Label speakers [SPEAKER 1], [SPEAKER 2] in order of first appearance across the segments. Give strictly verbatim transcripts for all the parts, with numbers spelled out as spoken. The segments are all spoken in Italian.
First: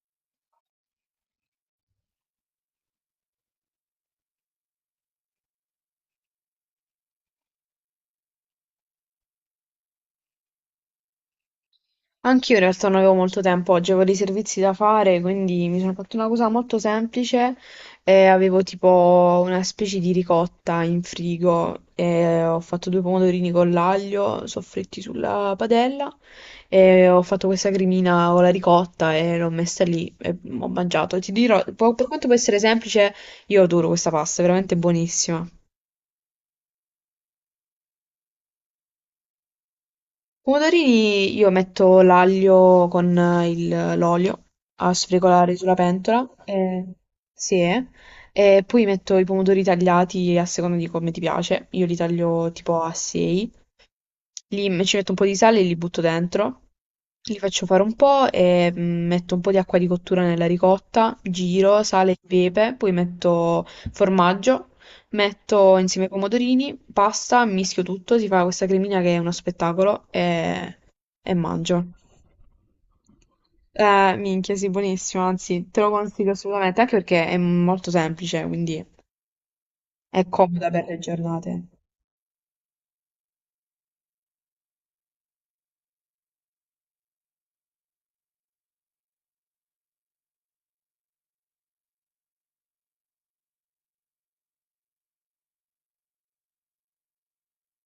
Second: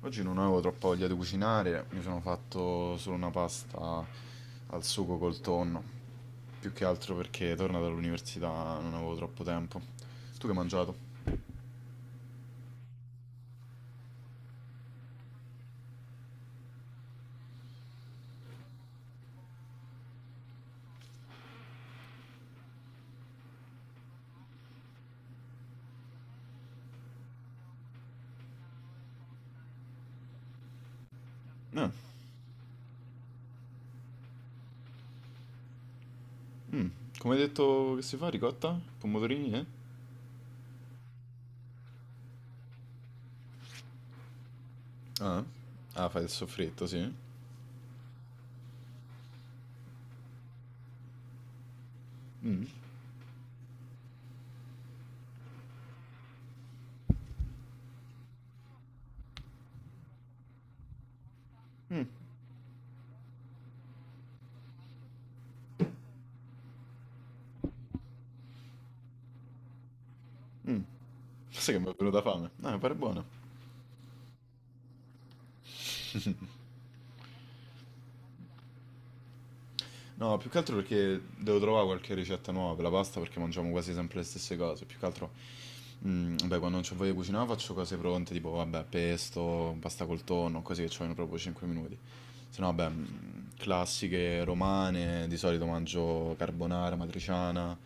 [SPEAKER 1] Oggi non avevo troppa voglia di cucinare, mi sono fatto solo una pasta al sugo col tonno, più che altro perché tornato dall'università non avevo troppo tempo. Tu che hai mangiato?
[SPEAKER 2] Anch'io in realtà non avevo molto tempo oggi, avevo dei servizi da fare, quindi mi sono fatta una cosa molto semplice e avevo tipo una specie di ricotta in frigo e ho fatto due pomodorini con l'aglio soffritti sulla padella e ho fatto questa cremina con la ricotta e l'ho messa lì e ho mangiato. Ti dirò,
[SPEAKER 1] Eh,
[SPEAKER 2] po- per quanto può essere semplice, io adoro questa pasta, è veramente buonissima.
[SPEAKER 1] come hai detto che si fa? Ricotta? Pomodorini, eh?
[SPEAKER 2] Pomodorini io metto l'aglio con eh, il- l'olio a
[SPEAKER 1] Ah,
[SPEAKER 2] sfregolare sulla
[SPEAKER 1] ah, fai
[SPEAKER 2] pentola.
[SPEAKER 1] il
[SPEAKER 2] Eh,
[SPEAKER 1] soffritto, sì.
[SPEAKER 2] sì, eh. E poi metto i pomodori tagliati a seconda di come ti piace. Io li taglio tipo a sei, li me- ci metto un po' di sale e li butto dentro, li faccio fare un po' e mm, metto un po' di acqua di cottura nella ricotta, giro, sale e pepe, poi metto formaggio, metto insieme i pomodorini, pasta, mischio tutto, si fa questa cremina che è uno spettacolo e, e
[SPEAKER 1] Sai che mi
[SPEAKER 2] mangio.
[SPEAKER 1] è venuta fame? No, mi pare buono.
[SPEAKER 2] Eh, minchia, sì, buonissimo, anzi, te lo consiglio assolutamente, anche perché è molto semplice, quindi è
[SPEAKER 1] No, più che
[SPEAKER 2] comoda
[SPEAKER 1] altro
[SPEAKER 2] per le
[SPEAKER 1] perché devo
[SPEAKER 2] giornate.
[SPEAKER 1] trovare qualche ricetta nuova per la pasta perché mangiamo quasi sempre le stesse cose. Più che altro, mm, vabbè, quando non c'ho voglia di cucinare faccio cose pronte, tipo, vabbè, pesto, pasta col tonno, così che ci vogliono proprio cinque minuti. Se no, vabbè, mm, classiche romane, di solito mangio carbonara, matriciana,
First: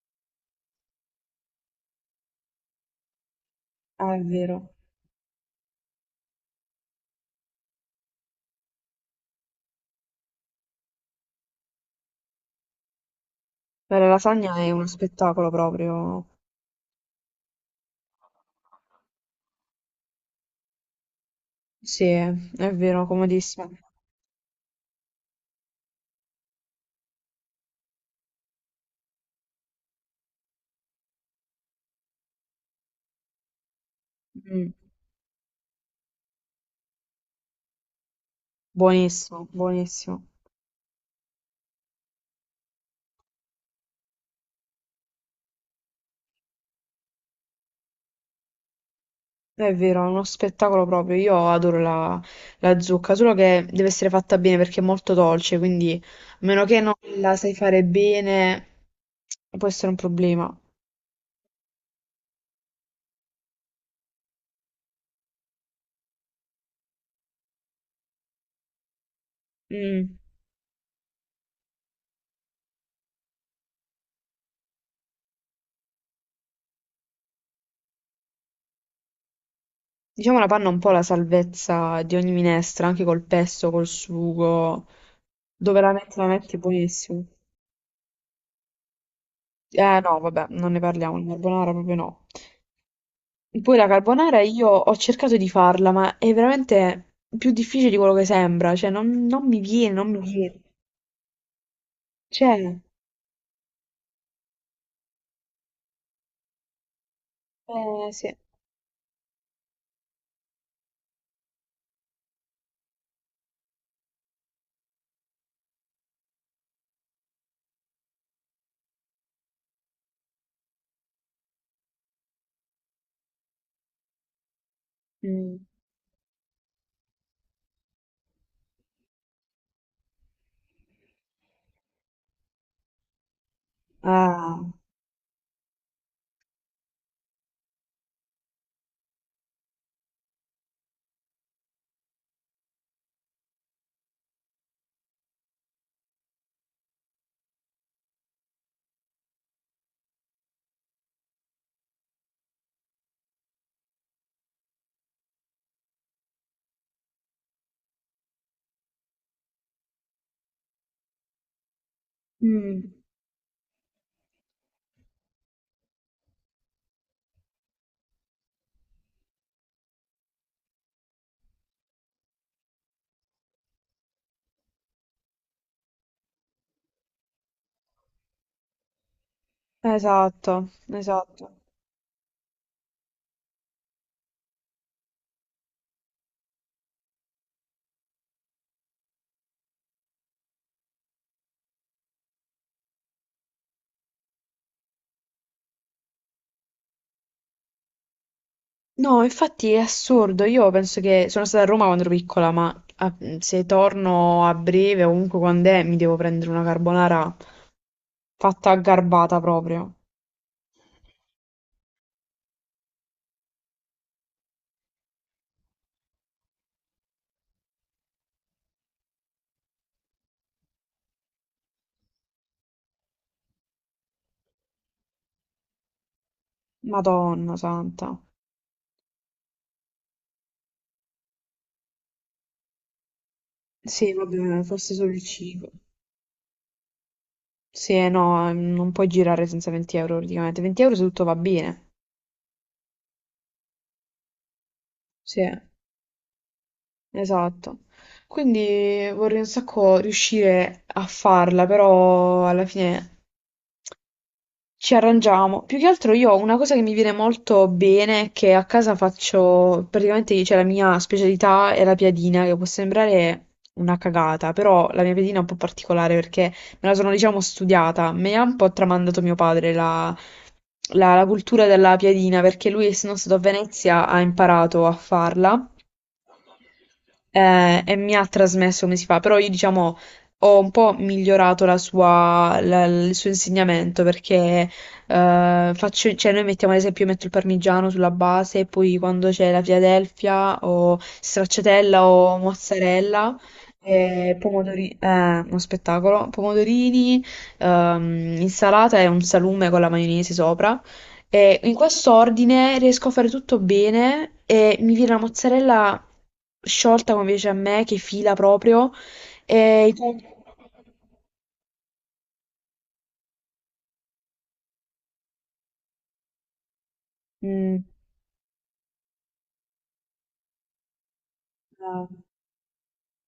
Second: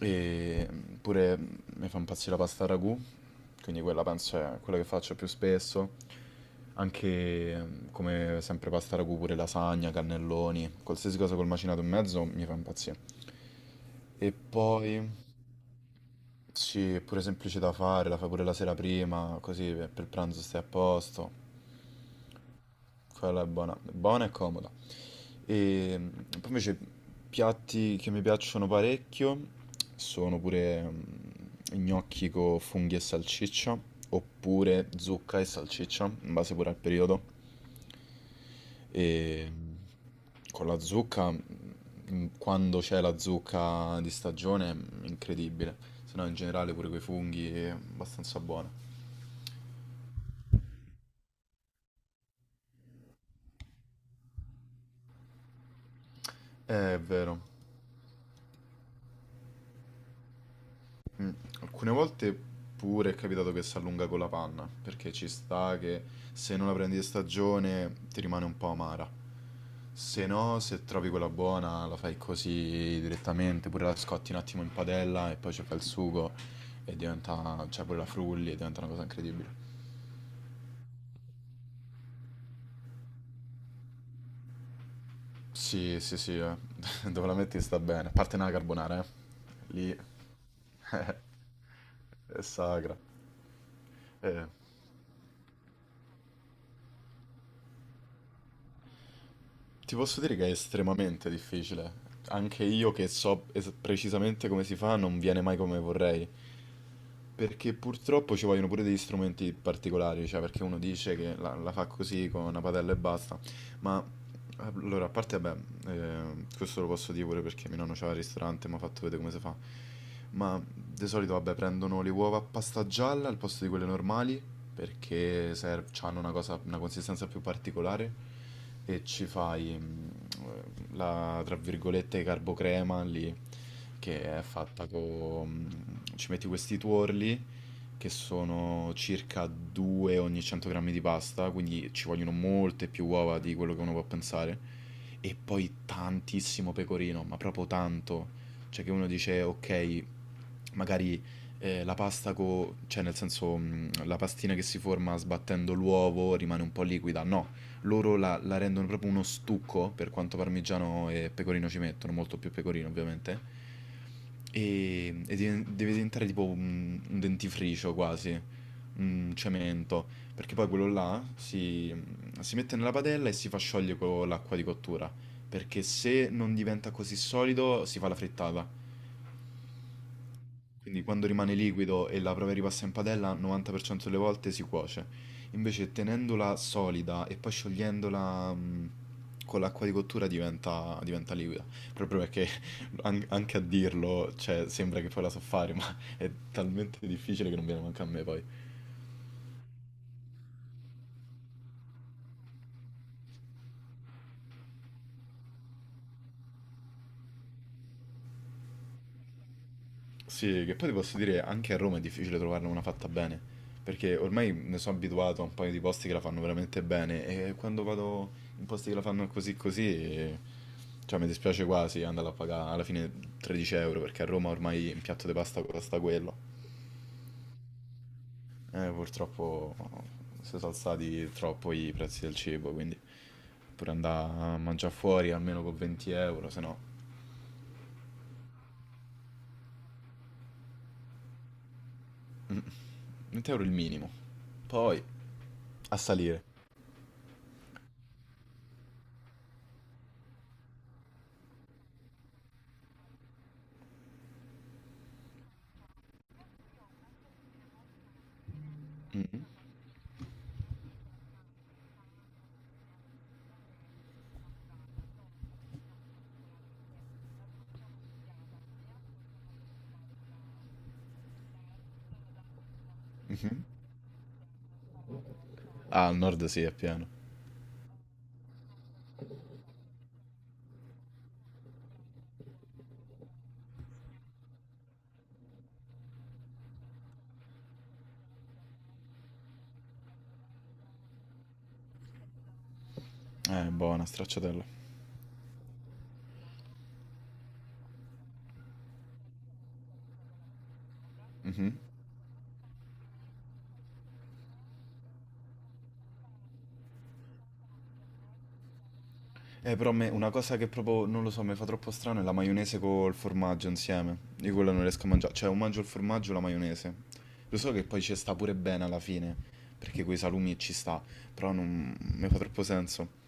[SPEAKER 1] e pure mi fa impazzire la pasta ragù, quindi quella
[SPEAKER 2] Ah, è
[SPEAKER 1] penso è
[SPEAKER 2] vero.
[SPEAKER 1] quella che faccio più spesso. Anche mm, come sempre pasta ragù, pure lasagna, cannelloni, qualsiasi cosa col macinato in mezzo mi fa impazzire.
[SPEAKER 2] Beh, la
[SPEAKER 1] E
[SPEAKER 2] lasagna è uno
[SPEAKER 1] poi,
[SPEAKER 2] spettacolo proprio.
[SPEAKER 1] sì, è pure semplice da fare, la fai pure la sera prima, così per per pranzo stai a posto.
[SPEAKER 2] Sì, è è vero,
[SPEAKER 1] Quella è
[SPEAKER 2] comodissimo.
[SPEAKER 1] buona, buona e comoda. E mm, poi invece piatti che mi piacciono parecchio sono pure mm, gnocchi con funghi e salsiccia,
[SPEAKER 2] Mm,
[SPEAKER 1] oppure zucca e salsiccia, in base pure al periodo.
[SPEAKER 2] buonissimo,
[SPEAKER 1] E mm,
[SPEAKER 2] buonissimo.
[SPEAKER 1] con la zucca, mm, quando c'è la zucca di stagione, mm, incredibile. Se no in generale pure quei funghi è abbastanza buona.
[SPEAKER 2] È vero, è uno spettacolo proprio. Io adoro la, la zucca, solo che deve essere fatta bene perché è molto dolce, quindi a meno che
[SPEAKER 1] Eh,
[SPEAKER 2] non
[SPEAKER 1] È
[SPEAKER 2] la
[SPEAKER 1] vero.
[SPEAKER 2] sai fare bene, può essere un problema.
[SPEAKER 1] Mm, Alcune volte pure è capitato che si allunga con la panna, perché ci sta che se non la prendi di stagione ti rimane un po' amara.
[SPEAKER 2] Mm.
[SPEAKER 1] Se no, se trovi quella buona, la fai così direttamente, pure la scotti un attimo in padella e poi ci fai il sugo e diventa, cioè pure la frulli e diventa una cosa incredibile.
[SPEAKER 2] Diciamo la panna è un po' la salvezza di ogni minestra, anche col pesto, col sugo. Dove la
[SPEAKER 1] Sì, sì,
[SPEAKER 2] metti, la
[SPEAKER 1] sì, eh.
[SPEAKER 2] metti buonissimo.
[SPEAKER 1] Dove la metti sta bene, a parte nella carbonara, eh. Lì
[SPEAKER 2] Eh no, vabbè, non ne parliamo, il
[SPEAKER 1] è
[SPEAKER 2] carbonara proprio no.
[SPEAKER 1] sacra.
[SPEAKER 2] Poi la carbonara
[SPEAKER 1] Eh.
[SPEAKER 2] io ho cercato di farla, ma è veramente più difficile di quello che sembra, cioè non, non mi viene,
[SPEAKER 1] Ti
[SPEAKER 2] non mi
[SPEAKER 1] posso dire che è
[SPEAKER 2] viene.
[SPEAKER 1] estremamente difficile.
[SPEAKER 2] Cioè,
[SPEAKER 1] Anche io che so es- precisamente come si fa, non viene mai come vorrei. Perché
[SPEAKER 2] eh sì.
[SPEAKER 1] purtroppo ci vogliono pure degli strumenti particolari, cioè perché uno dice che la, la fa così con una padella e basta, ma allora, a parte, beh, eh, questo lo posso dire pure perché mio nonno c'ha il ristorante e mi ha fatto vedere come si fa, ma di solito, vabbè, prendono le uova a pasta gialla al posto di quelle normali, perché
[SPEAKER 2] Mm.
[SPEAKER 1] ser- hanno una cosa, una consistenza più particolare, e ci fai, mm, la, tra virgolette, carbocrema lì, che è
[SPEAKER 2] Ah.
[SPEAKER 1] fatta con... Ci metti questi tuorli, che sono circa due ogni cento grammi di pasta, quindi ci vogliono molte più uova di quello che uno può pensare, e poi tantissimo pecorino, ma proprio tanto. Cioè che uno dice, ok, magari eh, la pasta, co- cioè nel senso mm, la pastina che si forma sbattendo l'uovo rimane un po' liquida, no loro la, la rendono proprio uno stucco, per quanto parmigiano e pecorino ci mettono, molto più pecorino
[SPEAKER 2] Mm.
[SPEAKER 1] ovviamente, e, e diven- deve diventare tipo un, un dentifricio quasi, un cemento, perché poi quello là si, si mette nella padella e si fa sciogliere con l'acqua di cottura, perché se non diventa così solido si fa la frittata.
[SPEAKER 2] Esatto,
[SPEAKER 1] Quindi quando
[SPEAKER 2] esatto.
[SPEAKER 1] rimane liquido e la prova ripassa in padella, novanta per cento delle volte si cuoce. Invece tenendola solida e poi sciogliendola mh, con l'acqua di cottura diventa, diventa liquida. Proprio perché an- anche a dirlo, cioè, sembra che poi la so fare, ma è talmente difficile che non viene manca a me poi.
[SPEAKER 2] No, infatti è assurdo, io penso che sono stata a Roma quando ero piccola, ma ah, mm, se torno a breve o comunque quando è, mi devo prendere una carbonara fatta a garbata proprio.
[SPEAKER 1] Sì, che poi ti posso dire, anche a Roma è difficile trovarne una fatta bene, perché ormai mi sono abituato a un paio di posti che la fanno veramente bene e quando vado in posti che la fanno così così, eh, cioè mi dispiace quasi andare a pagare alla fine tredici euro, perché a Roma ormai un piatto di pasta costa quello.
[SPEAKER 2] Madonna santa.
[SPEAKER 1] Eh, purtroppo si sono alzati troppo i prezzi del cibo, quindi pure
[SPEAKER 2] Sì,
[SPEAKER 1] andare a
[SPEAKER 2] vabbè, forse
[SPEAKER 1] mangiare
[SPEAKER 2] solo il
[SPEAKER 1] fuori almeno
[SPEAKER 2] cibo.
[SPEAKER 1] con venti euro, se no
[SPEAKER 2] Sì, eh, no, ehm, non puoi girare senza venti euro praticamente. venti euro se tutto va bene.
[SPEAKER 1] venti euro il minimo. Poi
[SPEAKER 2] Sì,
[SPEAKER 1] a salire.
[SPEAKER 2] esatto. Quindi vorrei un sacco riuscire a farla, però alla fine. Ci arrangiamo. Più che altro io ho una cosa che mi viene molto bene, che a casa
[SPEAKER 1] Mhm.
[SPEAKER 2] faccio, praticamente c'è la mia specialità è la piadina, che può sembrare una cagata, però la mia piadina è un po' particolare perché me la sono, diciamo, studiata. Me ha un po' tramandato mio padre la, la- la cultura della piadina, perché lui, essendo stato a Venezia, ha imparato a farla,
[SPEAKER 1] Ah, al nord sì, è pieno.
[SPEAKER 2] eh, e mi ha trasmesso come si fa, però io diciamo ho un po' migliorato la sua- la- il suo insegnamento perché eh, faccio, cioè noi mettiamo ad esempio, io metto il parmigiano sulla base e poi quando c'è la Philadelphia o stracciatella o mozzarella.
[SPEAKER 1] Eh, buona,
[SPEAKER 2] eh,
[SPEAKER 1] stracciatella.
[SPEAKER 2] pomodori- eh, uno spettacolo, pomodorini, ehm, insalata e un salume con la maionese sopra. E in
[SPEAKER 1] Mhm.
[SPEAKER 2] quest'ordine riesco a fare tutto bene e mi viene la mozzarella sciolta come piace a me, che fila proprio.
[SPEAKER 1] Eh,
[SPEAKER 2] E
[SPEAKER 1] però a
[SPEAKER 2] i
[SPEAKER 1] me
[SPEAKER 2] pan-
[SPEAKER 1] una cosa che proprio, non lo so, mi fa troppo strano è la maionese col formaggio insieme. Io quella non riesco a mangiare. Cioè, o mangio il formaggio o la maionese. Lo so che
[SPEAKER 2] mm,
[SPEAKER 1] poi ci sta pure bene alla fine, perché coi salumi ci sta, però non
[SPEAKER 2] no.
[SPEAKER 1] mi fa troppo senso.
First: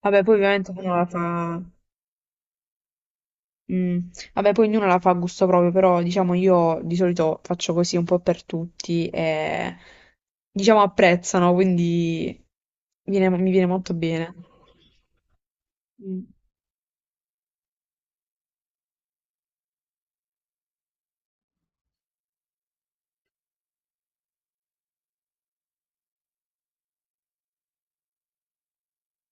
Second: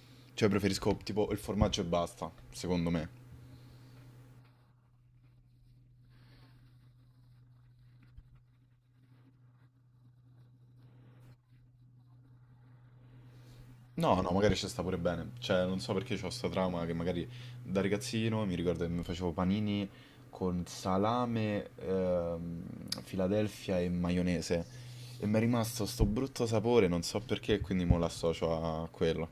[SPEAKER 2] Vabbè, poi
[SPEAKER 1] Cioè,
[SPEAKER 2] ovviamente
[SPEAKER 1] preferisco
[SPEAKER 2] ognuno la
[SPEAKER 1] tipo il
[SPEAKER 2] fa...
[SPEAKER 1] formaggio e basta, secondo me.
[SPEAKER 2] Mm, vabbè, poi ognuno la fa a gusto proprio, però diciamo io di solito faccio così un po' per tutti e diciamo apprezzano, quindi viene- mi viene molto
[SPEAKER 1] No, no,
[SPEAKER 2] bene.
[SPEAKER 1] magari ci sta pure bene. Cioè, non so perché
[SPEAKER 2] Mm,
[SPEAKER 1] c'ho sta trauma che magari da ragazzino mi ricordo che mi facevo panini con salame, ehm, Philadelphia e maionese. E mi è rimasto sto brutto sapore, non so perché, quindi mo l'associo a quello.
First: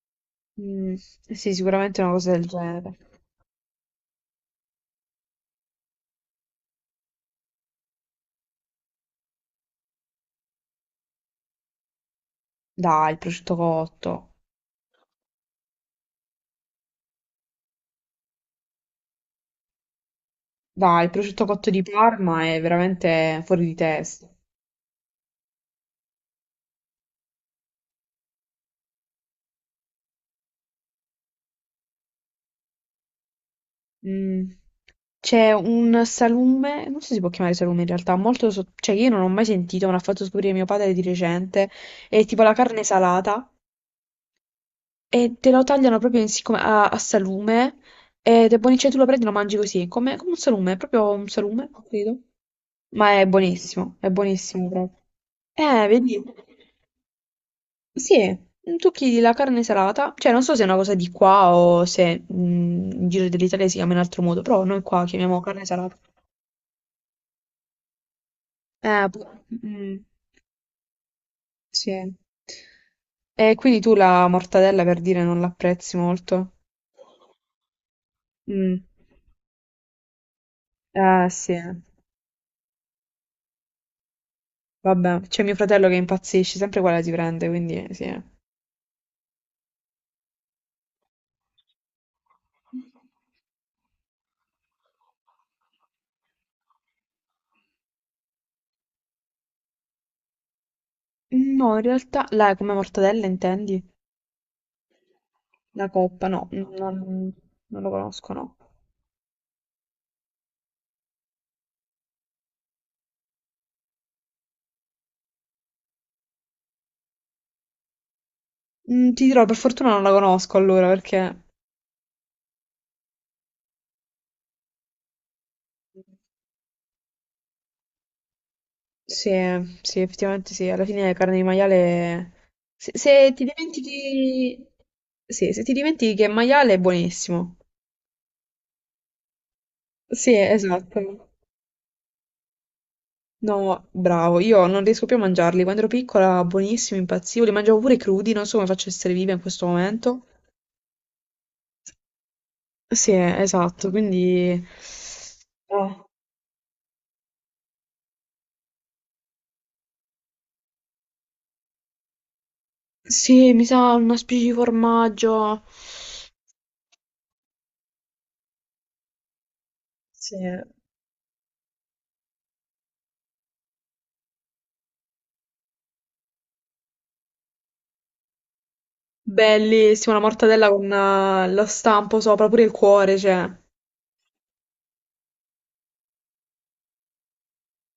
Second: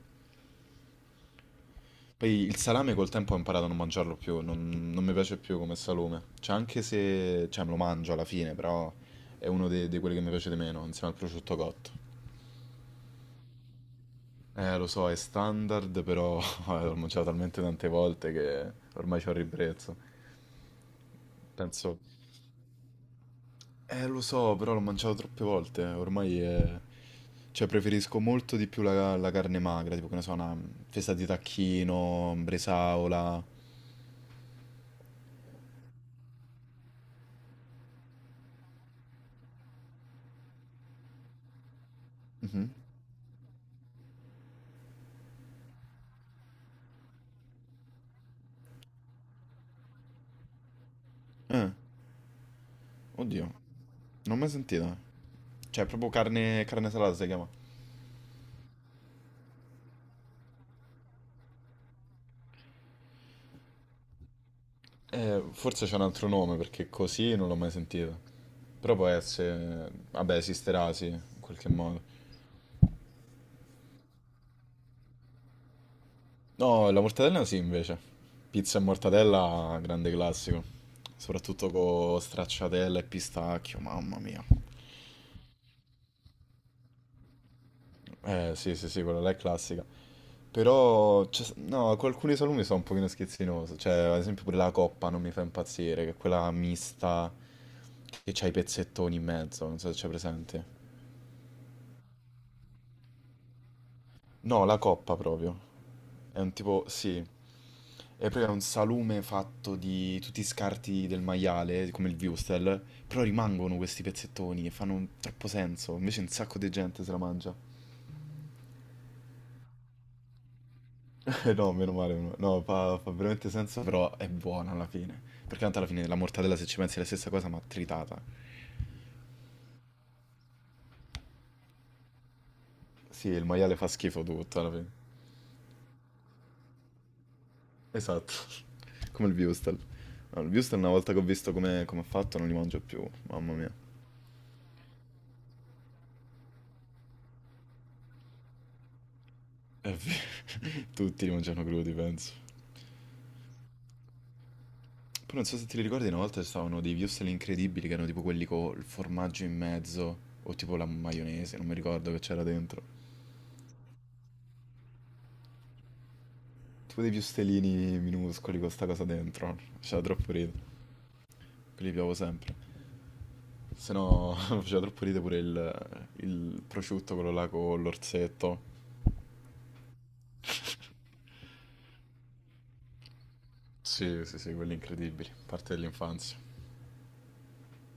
[SPEAKER 2] mm, sì, sicuramente una
[SPEAKER 1] Poi
[SPEAKER 2] cosa del
[SPEAKER 1] il salame
[SPEAKER 2] genere.
[SPEAKER 1] col tempo ho imparato a non mangiarlo più, non, non mi piace più come salume. Cioè, anche se... Cioè, me lo mangio alla fine, però è uno dei, di quelli che mi piace di meno, insieme al prosciutto cotto.
[SPEAKER 2] Dai, il prosciutto cotto.
[SPEAKER 1] Eh, lo so, è standard, però l'ho mangiato talmente tante volte che ormai c'ho il ribrezzo.
[SPEAKER 2] Dai, il prosciutto cotto di
[SPEAKER 1] Penso,
[SPEAKER 2] Parma è veramente fuori di
[SPEAKER 1] eh, lo
[SPEAKER 2] testa.
[SPEAKER 1] so, però l'ho mangiato troppe volte, ormai è... Cioè, preferisco molto di più la, la carne magra, tipo, che ne so, una festa di tacchino, bresaola.
[SPEAKER 2] Mm. C'è un salume, non so se si può chiamare salume in realtà, molto so- cioè io non ho mai sentito, me l'ha fatto scoprire mio padre di recente, è tipo la
[SPEAKER 1] Mhm.
[SPEAKER 2] carne salata e te lo tagliano proprio in- siccome- a, a salume ed è buonissimo, cioè tu lo prendi e lo mangi così, come, come un salume, è proprio un salume,
[SPEAKER 1] Eh,
[SPEAKER 2] credo. Ma è
[SPEAKER 1] oddio,
[SPEAKER 2] buonissimo, è
[SPEAKER 1] non ho mai
[SPEAKER 2] buonissimo
[SPEAKER 1] sentita.
[SPEAKER 2] proprio.
[SPEAKER 1] Cioè,
[SPEAKER 2] Eh,
[SPEAKER 1] proprio
[SPEAKER 2] vedi?
[SPEAKER 1] carne, carne salata si chiama.
[SPEAKER 2] Sì, tocchi la carne salata, cioè non so se è una cosa di qua o se mm, in giro dell'Italia si chiama in altro modo, però noi qua chiamiamo
[SPEAKER 1] Eh,
[SPEAKER 2] carne
[SPEAKER 1] forse c'è
[SPEAKER 2] salata.
[SPEAKER 1] un altro nome, perché così non l'ho mai sentita. Però può
[SPEAKER 2] Eh, pu-
[SPEAKER 1] essere...
[SPEAKER 2] mm,
[SPEAKER 1] Vabbè, esisterà, sì, in qualche modo.
[SPEAKER 2] sì. E quindi tu la mortadella per dire non l'apprezzi molto?
[SPEAKER 1] No, la mortadella sì, invece. Pizza e
[SPEAKER 2] Mm.
[SPEAKER 1] mortadella, grande classico.
[SPEAKER 2] Eh, sì,
[SPEAKER 1] Soprattutto con stracciatella e pistacchio, mamma mia.
[SPEAKER 2] vabbè, c'è mio fratello che impazzisce, sempre quella si prende, quindi sì.
[SPEAKER 1] Eh, sì, sì, sì, quella là è classica. Però, c'è- no, con alcuni salumi sono un pochino schizzinoso. Cioè, ad esempio pure la coppa non mi fa impazzire, che è quella mista che c'ha i pezzettoni in mezzo, non so se c'è presente.
[SPEAKER 2] No, in realtà, la come mortadella intendi?
[SPEAKER 1] No, la coppa proprio.
[SPEAKER 2] La coppa,
[SPEAKER 1] È
[SPEAKER 2] no,
[SPEAKER 1] un tipo, sì,
[SPEAKER 2] non, non lo
[SPEAKER 1] è
[SPEAKER 2] conosco,
[SPEAKER 1] proprio
[SPEAKER 2] no.
[SPEAKER 1] un salume fatto di tutti i scarti del maiale, come il wurstel, però rimangono questi pezzettoni e fanno un- troppo senso, invece un sacco di gente se la mangia.
[SPEAKER 2] Mm, ti dirò, per fortuna non la conosco allora, perché
[SPEAKER 1] Eh No, meno male, meno- no, fa, fa veramente senso, però è buona alla fine, perché tanto alla fine la mortadella se ci pensi è la stessa cosa ma tritata.
[SPEAKER 2] sì, sì, effettivamente sì, alla fine la carne di maiale... Se,
[SPEAKER 1] Sì,
[SPEAKER 2] se ti
[SPEAKER 1] il maiale fa schifo tutto
[SPEAKER 2] dimentichi...
[SPEAKER 1] alla fine.
[SPEAKER 2] Sì, se ti dimentichi che è maiale è buonissimo.
[SPEAKER 1] Esatto, come il wurstel.
[SPEAKER 2] Sì,
[SPEAKER 1] No, il wurstel una volta che ho
[SPEAKER 2] esatto.
[SPEAKER 1] visto come come è fatto non li mangio più, mamma mia.
[SPEAKER 2] No, bravo, io non riesco più a mangiarli. Quando ero piccola, buonissimi, impazzivo, li mangiavo pure crudi, non so come faccio a essere viva in questo
[SPEAKER 1] È
[SPEAKER 2] momento.
[SPEAKER 1] ver- Tutti li mangiano crudi, penso.
[SPEAKER 2] Sì, esatto, quindi...
[SPEAKER 1] Poi non so se ti li
[SPEAKER 2] Oh.
[SPEAKER 1] ricordi, una volta ci stavano dei wurstel incredibili che erano tipo quelli con il formaggio in mezzo o tipo la maionese, non mi ricordo che c'era dentro.
[SPEAKER 2] Sì, mi sa una specie di formaggio.
[SPEAKER 1] Tipo dei wurstelini minuscoli con sta cosa dentro. Faceva troppo
[SPEAKER 2] Sì.
[SPEAKER 1] ridere. Quelli piavo sempre. Se no faceva troppo ridere pure il, il prosciutto, quello là con l'orzetto.
[SPEAKER 2] Bellissima, la mortadella con eh, lo stampo sopra, pure il cuore, cioè.
[SPEAKER 1] Sì, sì, sì, quelli incredibili. Parte dell'infanzia.